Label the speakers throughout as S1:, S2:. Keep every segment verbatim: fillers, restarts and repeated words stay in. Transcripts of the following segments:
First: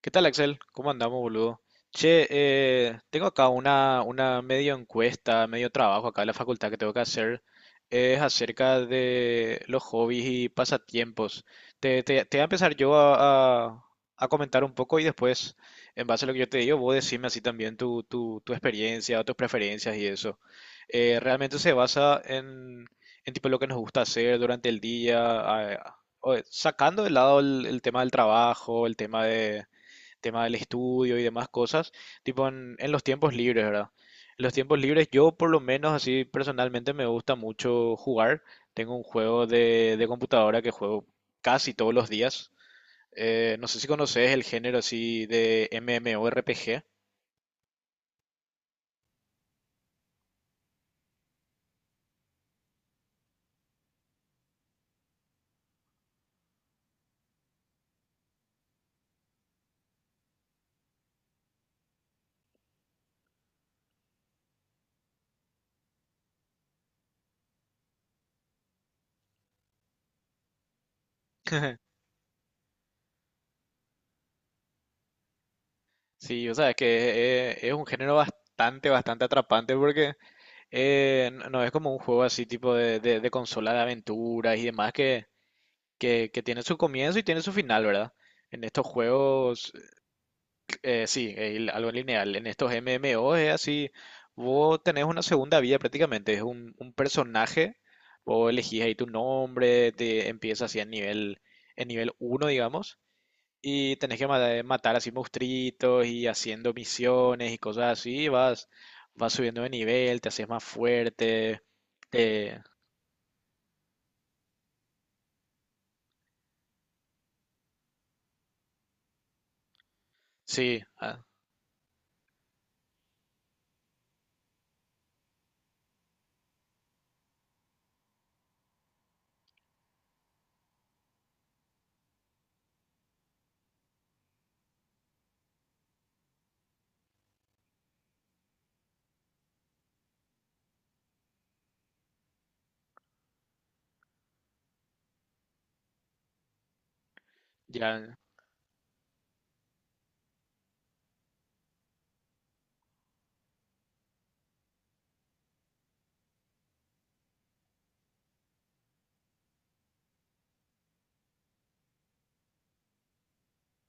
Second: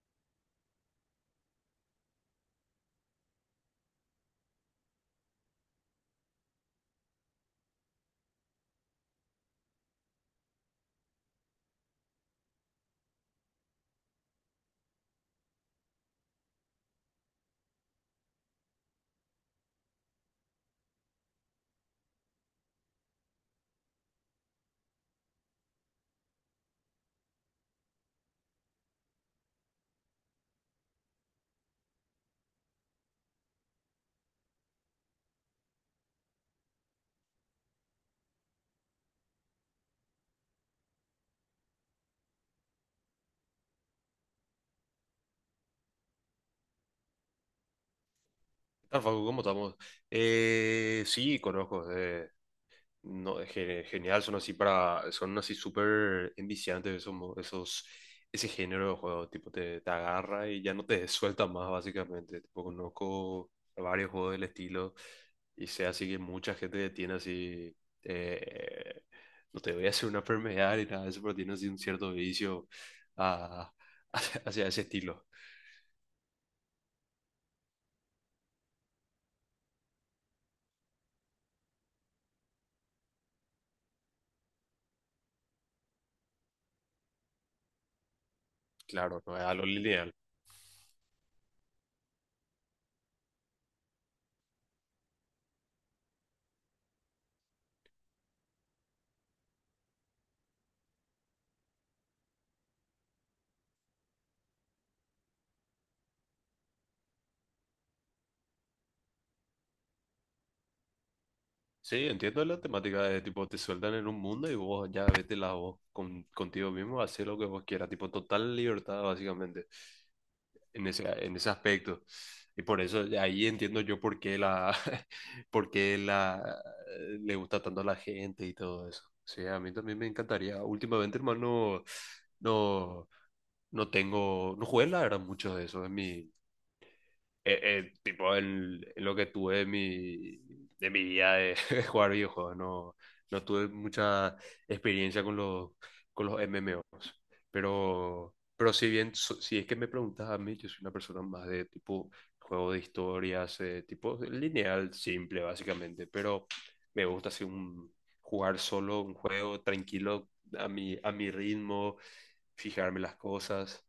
S1: ¿Qué tal, Axel? ¿Cómo andamos, boludo? Che, eh, tengo acá una, una medio encuesta, medio trabajo acá en la facultad que tengo que hacer. Es acerca de los hobbies y pasatiempos. Te, te- te voy a empezar yo a, a- a comentar un poco y después, en base a lo que yo te digo, vos decime así también tu, tu, tu experiencia, tus preferencias y eso. Eh, realmente se basa en, en tipo lo que nos gusta hacer durante el día, a- o- sacando de lado el el tema del trabajo, el tema de tema del estudio y demás cosas, tipo en, en los tiempos libres, ¿verdad? En los tiempos libres yo por lo menos así personalmente me gusta mucho jugar. Tengo un juego de, de computadora que juego casi todos los días. Eh, no sé si conoces el género así de MMORPG.
S2: Tal Facu, ¿cómo estamos? Eh, sí, conozco. Eh, no, es ge- genial, son así para, son así súper enviciantes esos, mo- esos, ese género de juego, tipo te, te agarra y ya no te suelta más básicamente. Tipo, conozco varios juegos del estilo y sé así que mucha gente tiene así, eh, no te voy a hacer una enfermedad ni nada de eso, pero tiene así un cierto vicio a- hacia ese estilo.
S1: Sí, o sea, es que es, es un género bastante, bastante atrapante porque eh, no no es como un juego así tipo de, de- de consola de aventuras y demás que que, que tiene su comienzo y tiene su final, ¿verdad? En estos
S2: Claro, no es algo
S1: juegos,
S2: lineal.
S1: eh, sí, eh, algo lineal. En estos M M O es así, vos tenés una segunda vida prácticamente, es un, un personaje, vos elegís ahí tu nombre, te empiezas así en nivel, en nivel uno, digamos, y tenés que ma- matar así monstruitos y haciendo misiones y cosas así, vas, vas subiendo de nivel, te haces más fuerte,
S2: Sí, entiendo la
S1: te-
S2: temática de tipo, te sueltan en un mundo y vos ya vete la voz con, contigo mismo, hacer lo que vos quieras, tipo, total libertad básicamente
S1: sí,
S2: en ese,
S1: ah,
S2: en ese aspecto. Y por eso de ahí entiendo yo por qué la, por qué la, le gusta tanto a la gente y todo eso. Sí, a mí también me encantaría. Últimamente, hermano, no, no tengo, no jugué la verdad mucho de eso, es mi, eh, eh, tipo en, en lo que tuve de mi, de mi vida de, de jugar videojuegos, no, no tuve mucha experiencia con los, con los M M Os,
S1: ya,
S2: pero, pero si bien, so- si es que me preguntas a mí, yo soy una persona más de tipo juego de historias, eh, tipo lineal, simple básicamente, pero me gusta así un, jugar solo un juego tranquilo a mi, a mi ritmo, fijarme las cosas.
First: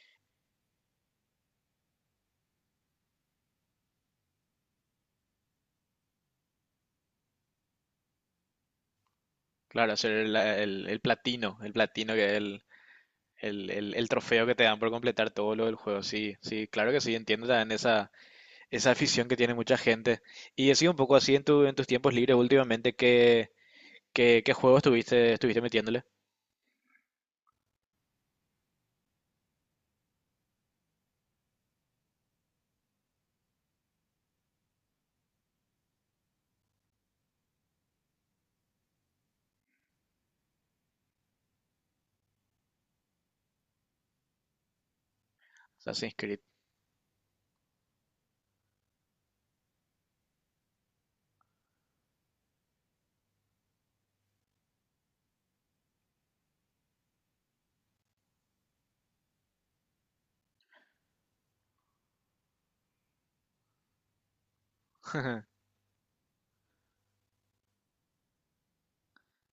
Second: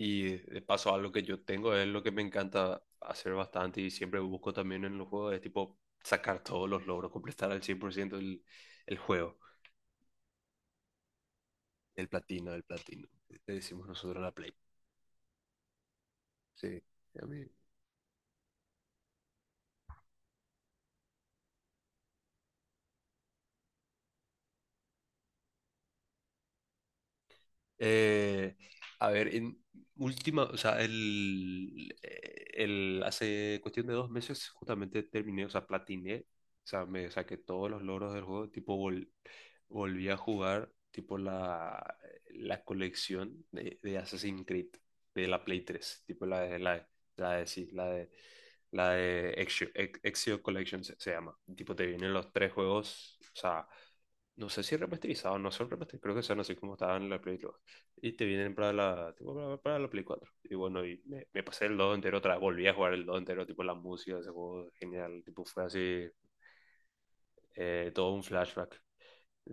S2: Y de paso, algo que yo tengo es lo que me encanta hacer bastante y siempre busco también en los juegos, es tipo sacar todos los logros, completar al cien por ciento el, el juego,
S1: claro, hacer el, el- el platino, el
S2: el
S1: platino que es
S2: platino, el
S1: el,
S2: platino, le
S1: el-
S2: decimos
S1: el- el
S2: nosotros a la
S1: trofeo
S2: Play.
S1: que te dan por completar todo lo del juego. Sí, sí,
S2: Sí,
S1: claro que sí,
S2: a mí.
S1: entiendo también esa, esa afición que tiene mucha gente. Y he sido un poco así en tu, en tus tiempos libres últimamente, ¿qué, qué, ¿qué juego estuviste, estuviste metiéndole?
S2: Eh, a ver, en última, o sea, el, el, hace cuestión de dos meses justamente terminé, o sea, platiné, o sea, me saqué todos los logros del juego, tipo vol- volví a jugar, tipo la, la colección de, de Assassin's Creed, de la Play tres
S1: Assassin's
S2: tipo
S1: Creed,
S2: la de, la, de- la de, sí, la de, la de Ezio, Ex- Ezio Collection se, se llama, tipo te vienen los tres juegos, o sea, no sé si remasterizados, no son remasterizados, creo que son así como estaban en la Play y te vienen para la, tipo, para, para la Play cuatro. Y bueno, y me, me pasé el dos entero otra vez, volví a jugar el dos entero, tipo la música de ese juego, genial, tipo fue así, eh, todo un flashback.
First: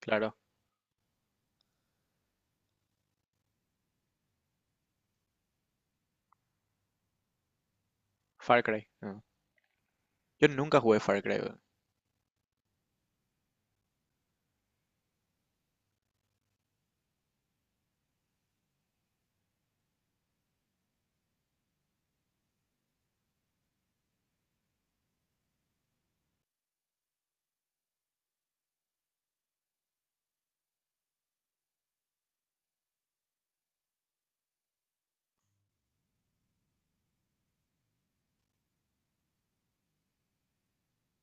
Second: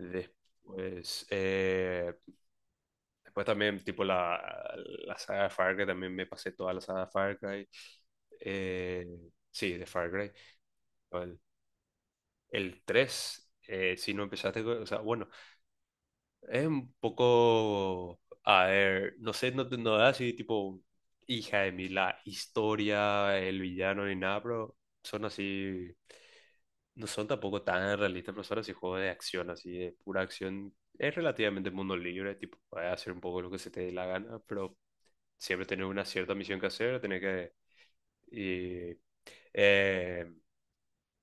S1: claro,
S2: eh, después también, tipo la, la saga de Far Cry, también me pasé toda la saga de Far Cry.
S1: Far Cry.
S2: Eh,
S1: Ah.
S2: sí, de Far Cry.
S1: Yo nunca jugué Far Cry,
S2: El,
S1: weón.
S2: el tres, eh, si no empezaste, con- o sea, bueno, es un poco, a ver, no sé, no, te- no da así tipo hija de mí la historia, el villano ni nada, pero son así, no son tampoco tan realistas, pero son así juegos de acción, así de pura acción. Es relativamente mundo libre, tipo, puedes hacer un poco lo que se te dé la gana, pero siempre tener una cierta misión que hacer, tener que... Y, eh,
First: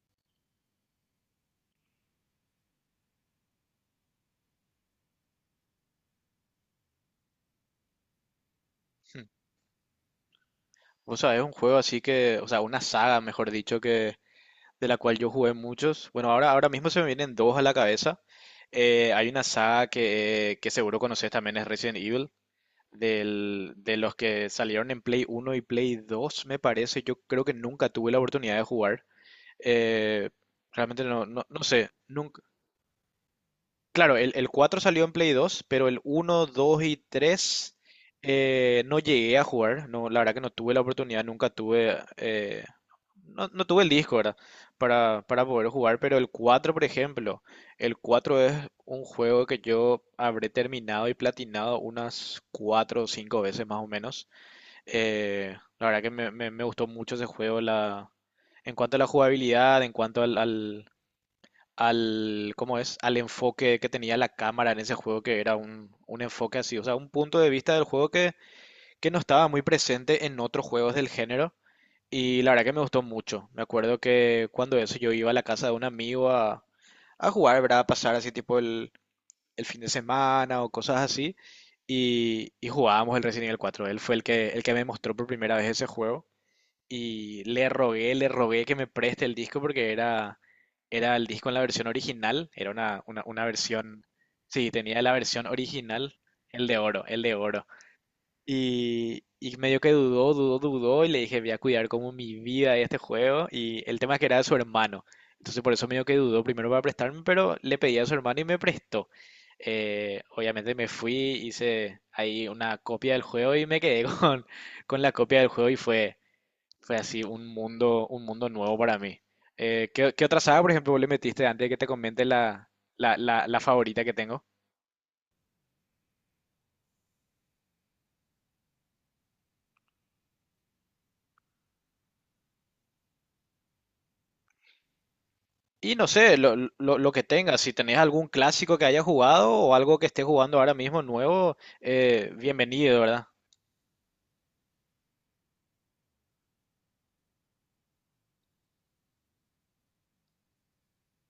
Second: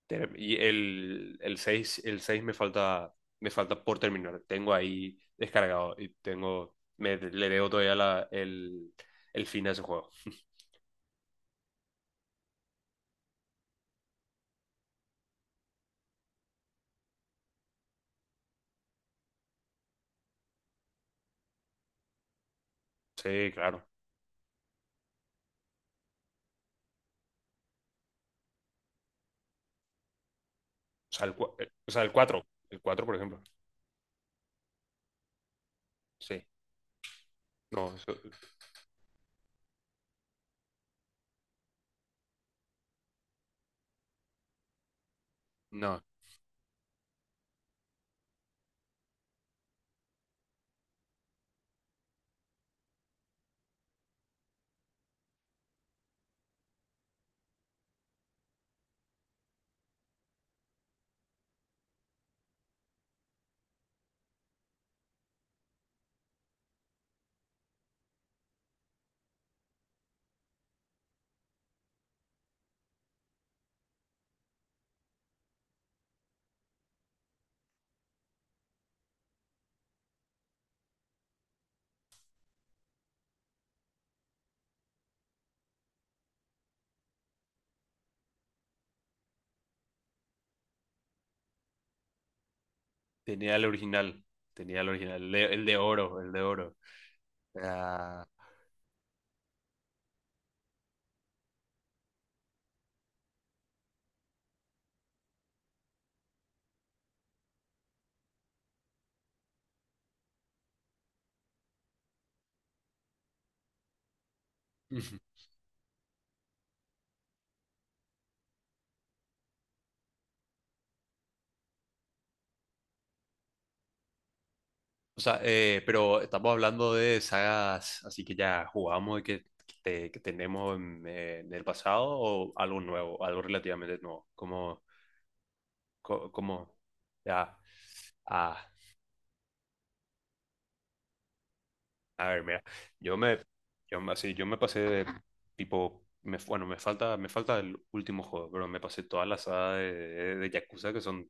S2: Ter- Y el, el seis, el seis me falta, me falta por terminar. Tengo ahí descargado y tengo, me, le debo todavía la, el,
S1: Hmm.
S2: el fin a ese juego.
S1: Vos sabés, un juego así que, o sea, una saga, mejor dicho, que, de la cual yo jugué muchos. Bueno, ahora, ahora mismo se me vienen dos a la cabeza. Eh, hay una saga que, eh, que seguro conoces también, es Resident Evil,
S2: Sí,
S1: del-
S2: claro. O
S1: de los que salieron en Play uno y Play dos, me parece. Yo creo que nunca tuve la oportunidad de jugar. Eh, realmente no,
S2: sea, el,
S1: no,
S2: cua-
S1: no
S2: eh,
S1: sé,
S2: o sea, el
S1: nun-
S2: cuatro. El cuatro, por ejemplo.
S1: Claro, el, el cuatro salió en Play dos, pero el
S2: Sí.
S1: uno, dos y tres
S2: No, eso-
S1: eh, no llegué a jugar. No, la verdad que no tuve la oportunidad, nunca tuve, eh, no, no tuve el disco, ¿verdad? Para, para poder jugar,
S2: no.
S1: pero el cuatro, por ejemplo, el cuatro es un juego que yo habré terminado y platinado unas cuatro o cinco veces más o menos. Eh, la verdad que me, me- Me gustó mucho ese juego la, en cuanto a la jugabilidad, en cuanto al, al- al, ¿cómo es? Al enfoque que tenía la cámara en ese juego, que era un, un enfoque así, o sea, un punto de vista del juego que, que no estaba muy presente en otros juegos del género. Y la verdad que me gustó mucho. Me acuerdo que cuando eso yo iba a la casa de un amigo a, a jugar, ¿verdad? A pasar así tipo el, el fin de semana o cosas así. Y, y jugábamos el Resident Evil cuatro. Él fue el que, el que me mostró por primera vez ese juego. Y le rogué, le rogué que me preste el disco porque era, era el disco en la versión original, era una, una, una
S2: Tenía el
S1: versión,
S2: original.
S1: sí,
S2: Tenía el
S1: tenía la
S2: original. El de,
S1: versión
S2: el de
S1: original,
S2: oro, el de
S1: el
S2: oro.
S1: de oro, el de oro.
S2: Ah.
S1: Y, y medio que dudó, dudó, dudó y le dije, voy a cuidar como mi vida de este juego. Y el tema es que era de su hermano. Entonces por eso medio que dudó primero para prestarme, pero le pedí a su hermano y me prestó. Eh, obviamente me fui, hice ahí una copia del juego y me quedé con, con la copia del juego y fue fue así un mundo, un mundo nuevo para mí. Eh, ¿qué, ¿qué otra saga, por ejemplo, vos le metiste antes de que te comente la, la, la, la favorita que tengo?
S2: O sea, eh, pero estamos hablando de sagas así que ya jugamos y que, que, te- que tenemos en, eh, en el pasado o algo nuevo, algo relativamente nuevo. Como,
S1: Y no
S2: co-
S1: sé, lo,
S2: como,
S1: lo- lo que
S2: ya,
S1: tengas, si tenés algún
S2: ah,
S1: clásico que hayas jugado o algo que estés jugando ahora mismo nuevo,
S2: A
S1: eh,
S2: ver, mira,
S1: bienvenido,
S2: yo
S1: ¿verdad?
S2: me, yo me- así, yo me pasé de tipo, me, bueno, me falta, me falta el último juego, pero me pasé toda la saga de, de, de Yakuza que son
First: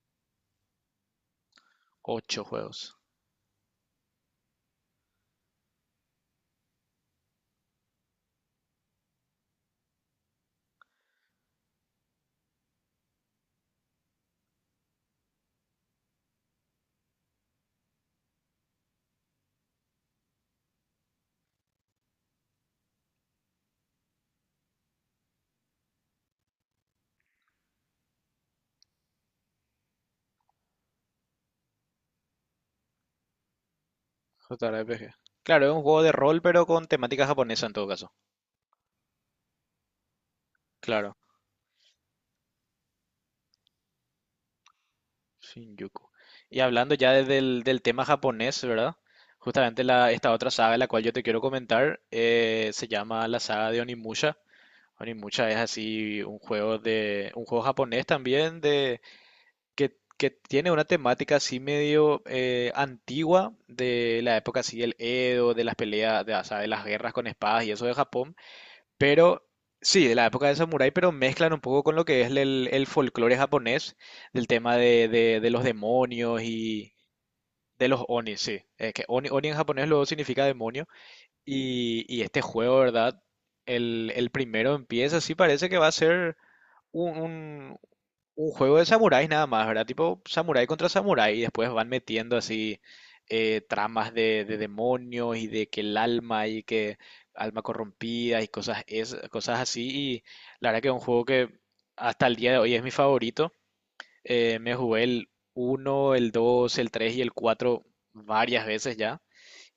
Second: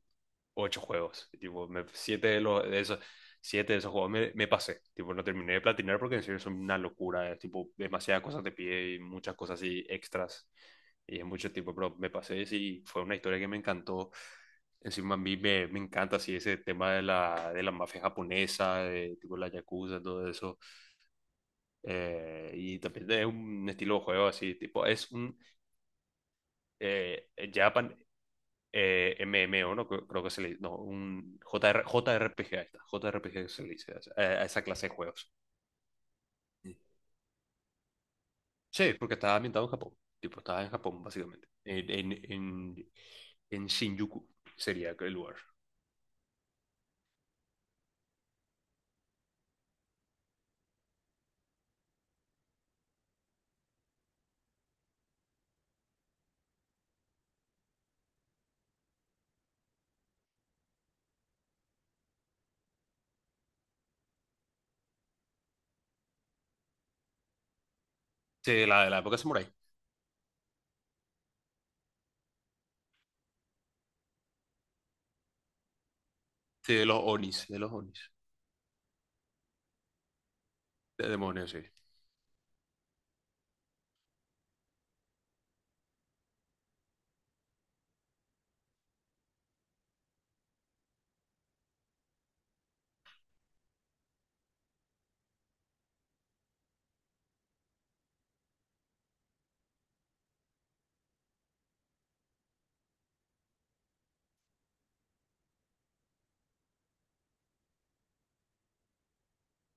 S2: ocho juegos, y, tipo, me- siete de
S1: Ocho
S2: los, de
S1: juegos.
S2: esos, siete de esos juegos me, me pasé, tipo, no terminé de platinar porque en serio son una locura, es tipo, demasiadas cosas te pide y muchas cosas así extras, y es mucho tiempo, pero me pasé y sí, fue una historia que me encantó. Encima a mí me, me encanta así ese tema de la, de la mafia japonesa, de tipo la yakuza, todo eso. Eh, y también es un estilo de juego así, tipo, es un eh, Japan, eh, M M O, ¿no? Creo creo que se le dice, no, un J JR, J R P G, ahí está, J R P G se le dice a esa, a esa clase de
S1: J R P G.
S2: juegos.
S1: Claro, es un juego de rol, pero con temática japonesa en todo caso.
S2: Sí, porque estaba ambientado en Japón, tipo, estaba en Japón,
S1: Claro.
S2: básicamente, en, en, en, en Shinjuku sería el lugar.
S1: Shinjuku. Y hablando ya de- del, del tema japonés, ¿verdad? Justamente la, esta otra saga, de la cual yo te quiero comentar, eh, se llama la saga de Onimusha. Onimusha es así un juego de, un juego japonés también de que, que tiene una temática así medio eh, antigua de la época así del Edo, de las peleas, de, o sea, de las guerras con espadas y eso de Japón.
S2: Sí, de la, de la época
S1: Pero
S2: samurai,
S1: sí, de la época de samurái, pero mezclan un poco con lo que es el, el folclore japonés, del tema de, de- de los demonios
S2: sí, de
S1: y
S2: los Onis, de los
S1: de los
S2: Onis,
S1: oni, sí. Eh, que oni, oni en japonés luego significa demonio.
S2: de demonios, sí.
S1: Y, y este juego, ¿verdad? El, el primero empieza, sí parece que va a ser un, un- un juego de samuráis nada más, ¿verdad? Tipo samurái contra samurái y después van metiendo así eh, tramas de, de demonios y de que el alma y que alma corrompida y cosas, es, cosas así. Y la verdad que es un juego que hasta el día de hoy es mi favorito. Eh, me jugué el uno, el dos, el tres y el cuatro varias veces ya.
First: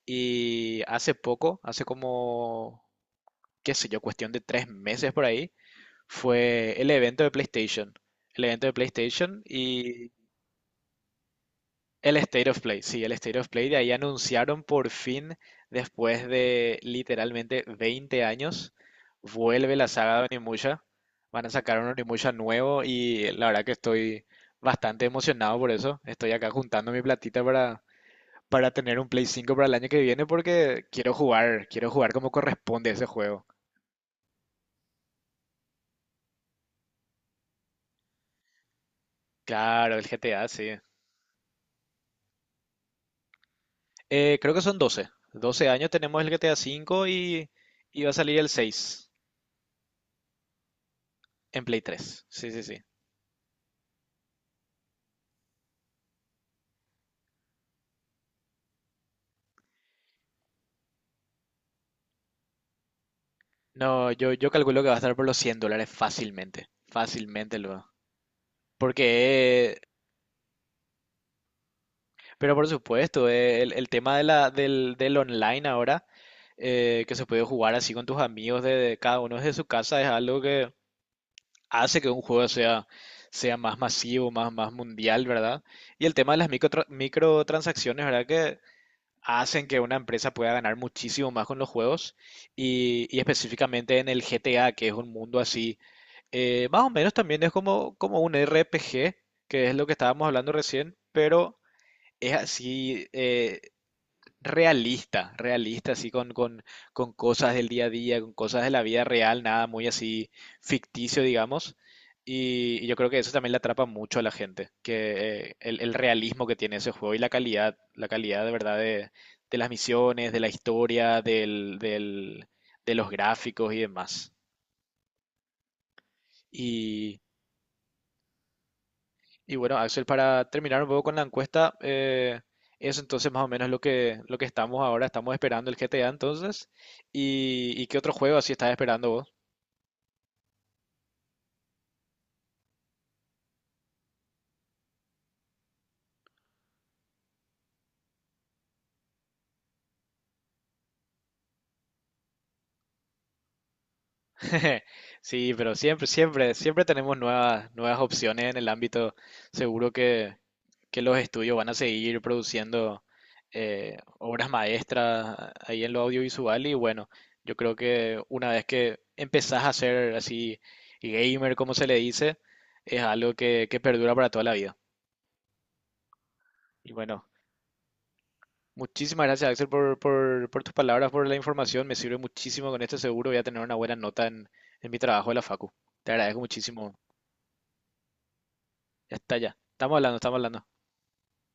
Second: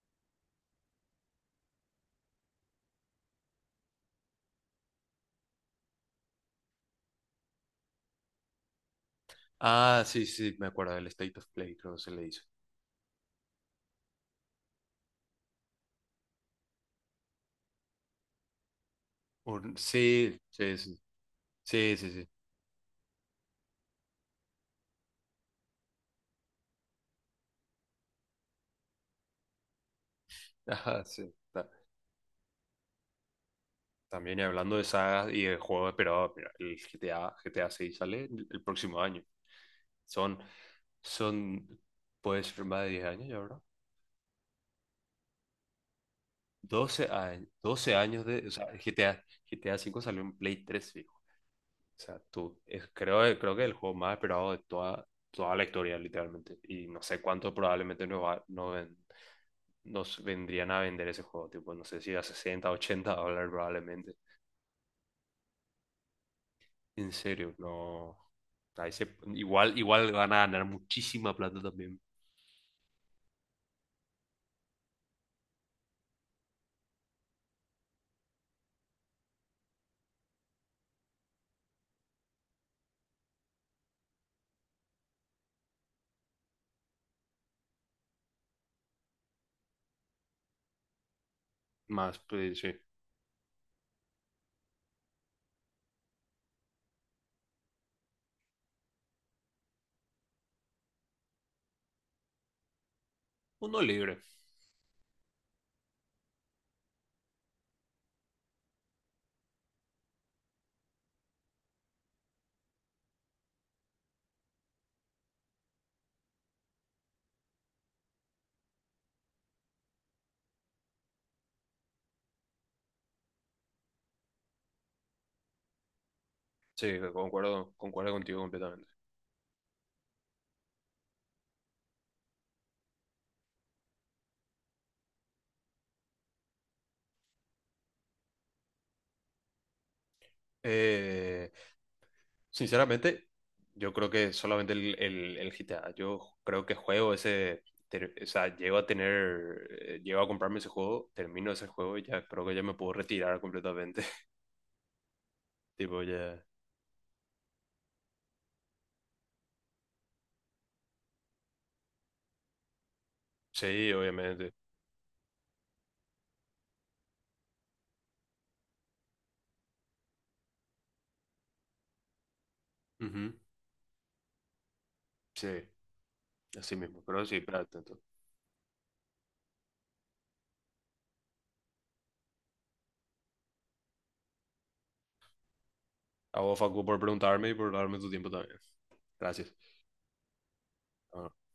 S1: Y hace poco, hace como, qué sé yo, cuestión de tres meses por ahí, fue el evento de PlayStation. El evento de PlayStation
S2: Ah,
S1: y
S2: sí, sí, me acuerdo del State of Play, creo que se
S1: el
S2: le dice.
S1: State of Play. Sí, el State of Play. De ahí anunciaron por fin, después de literalmente veinte años, vuelve
S2: Un,
S1: la saga de
S2: sí, sí,
S1: Onimusha.
S2: sí,
S1: Van a sacar un
S2: sí, sí, sí.
S1: Onimusha nuevo y la verdad que estoy bastante emocionado por eso. Estoy acá juntando mi platita para, para tener un Play cinco para el año que viene porque
S2: Ajá,
S1: quiero
S2: sí.
S1: jugar,
S2: Ta-
S1: quiero jugar como corresponde ese juego.
S2: También y hablando de sagas y de juegos esperados, mira, el G T A, G T A seis sale el el próximo año.
S1: Claro, el
S2: Son,
S1: G T A, sí.
S2: son, puede ser más de diez años ya, ¿verdad?
S1: Eh, creo que son doce doce años tenemos el GTA
S2: doce
S1: V
S2: años,
S1: y,
S2: doce
S1: y va a
S2: años
S1: salir
S2: de,
S1: el
S2: o sea, el
S1: seis
S2: G T A, G T A cinco salió en Play tres fijo.
S1: en Play
S2: O sea,
S1: tres. Sí,
S2: tú,
S1: sí, sí.
S2: es- creo, creo que es el juego más esperado de toda, toda la historia, literalmente. Y no sé cuánto probablemente nos va, nos ven- nos vendrían a vender ese juego, tipo, no sé si a sesenta ochenta dólares
S1: No,
S2: probablemente.
S1: yo, yo calculo que va a estar por los cien dólares fácilmente.
S2: En serio,
S1: Fácilmente lo va.
S2: no. Ahí se-
S1: Porque,
S2: igual,
S1: eh,
S2: igual van a ganar muchísima plata también.
S1: pero por supuesto, eh, el, el tema de la, del, del online ahora, eh, que se puede jugar así con tus amigos de, de cada uno desde su casa, es algo que hace que un juego sea, sea más masivo, más, más mundial, ¿verdad? Y el tema de las microtra- microtransacciones, ¿verdad? Que hacen que una empresa pueda ganar muchísimo más con los juegos
S2: Más, pues sí.
S1: y, y específicamente en el G T A, que es un mundo así, eh, más o menos también es como, como un R P G, que es lo que estábamos hablando recién, pero es así, eh,
S2: Uno libre.
S1: realista, realista, así con, con, con cosas del día a día, con cosas de la vida real, nada muy así ficticio, digamos. Y, y yo creo que eso también le atrapa mucho a la gente, que eh, el, el realismo que tiene ese juego y la calidad, la calidad de verdad de, de las misiones, de la historia, del, del- de los gráficos y demás.
S2: Sí, concuerdo, concuerdo contigo completamente.
S1: Y bueno, Axel, para terminar un poco con la encuesta, eh, eso entonces más o menos lo que, lo que estamos ahora, estamos esperando el G T A entonces. ¿Y, y qué otro juego así estás esperando vos?
S2: Eh, Sinceramente, yo creo que solamente el, el, el G T A. Yo creo que juego ese. Ter- o sea, llego a tener. eh, Llego a comprarme ese juego, termino ese juego y ya creo que ya me puedo retirar completamente.
S1: Sí, pero
S2: Tipo,
S1: siempre,
S2: ya.
S1: siempre, siempre tenemos nuevas, nuevas opciones en el ámbito. Seguro que, que los estudios van a seguir produciendo
S2: Sí,
S1: eh, obras
S2: obviamente.
S1: maestras ahí en lo audiovisual y bueno, yo creo que una vez que empezás a ser así gamer, como se le dice, es algo
S2: Ujú,
S1: que, que perdura para toda la vida.
S2: sí, así
S1: Y
S2: mismo. Pero
S1: bueno,
S2: sí, plata.
S1: muchísimas gracias Axel por, por, por tus palabras, por la información, me sirve muchísimo con esto, seguro voy a tener una buena nota en, en mi trabajo de la Facu. Te agradezco
S2: A vos, Facu,
S1: muchísimo.
S2: por preguntarme y por darme tu tiempo también.
S1: Ya está,
S2: Gracias.
S1: ya. Estamos hablando, estamos hablando.
S2: Bueno.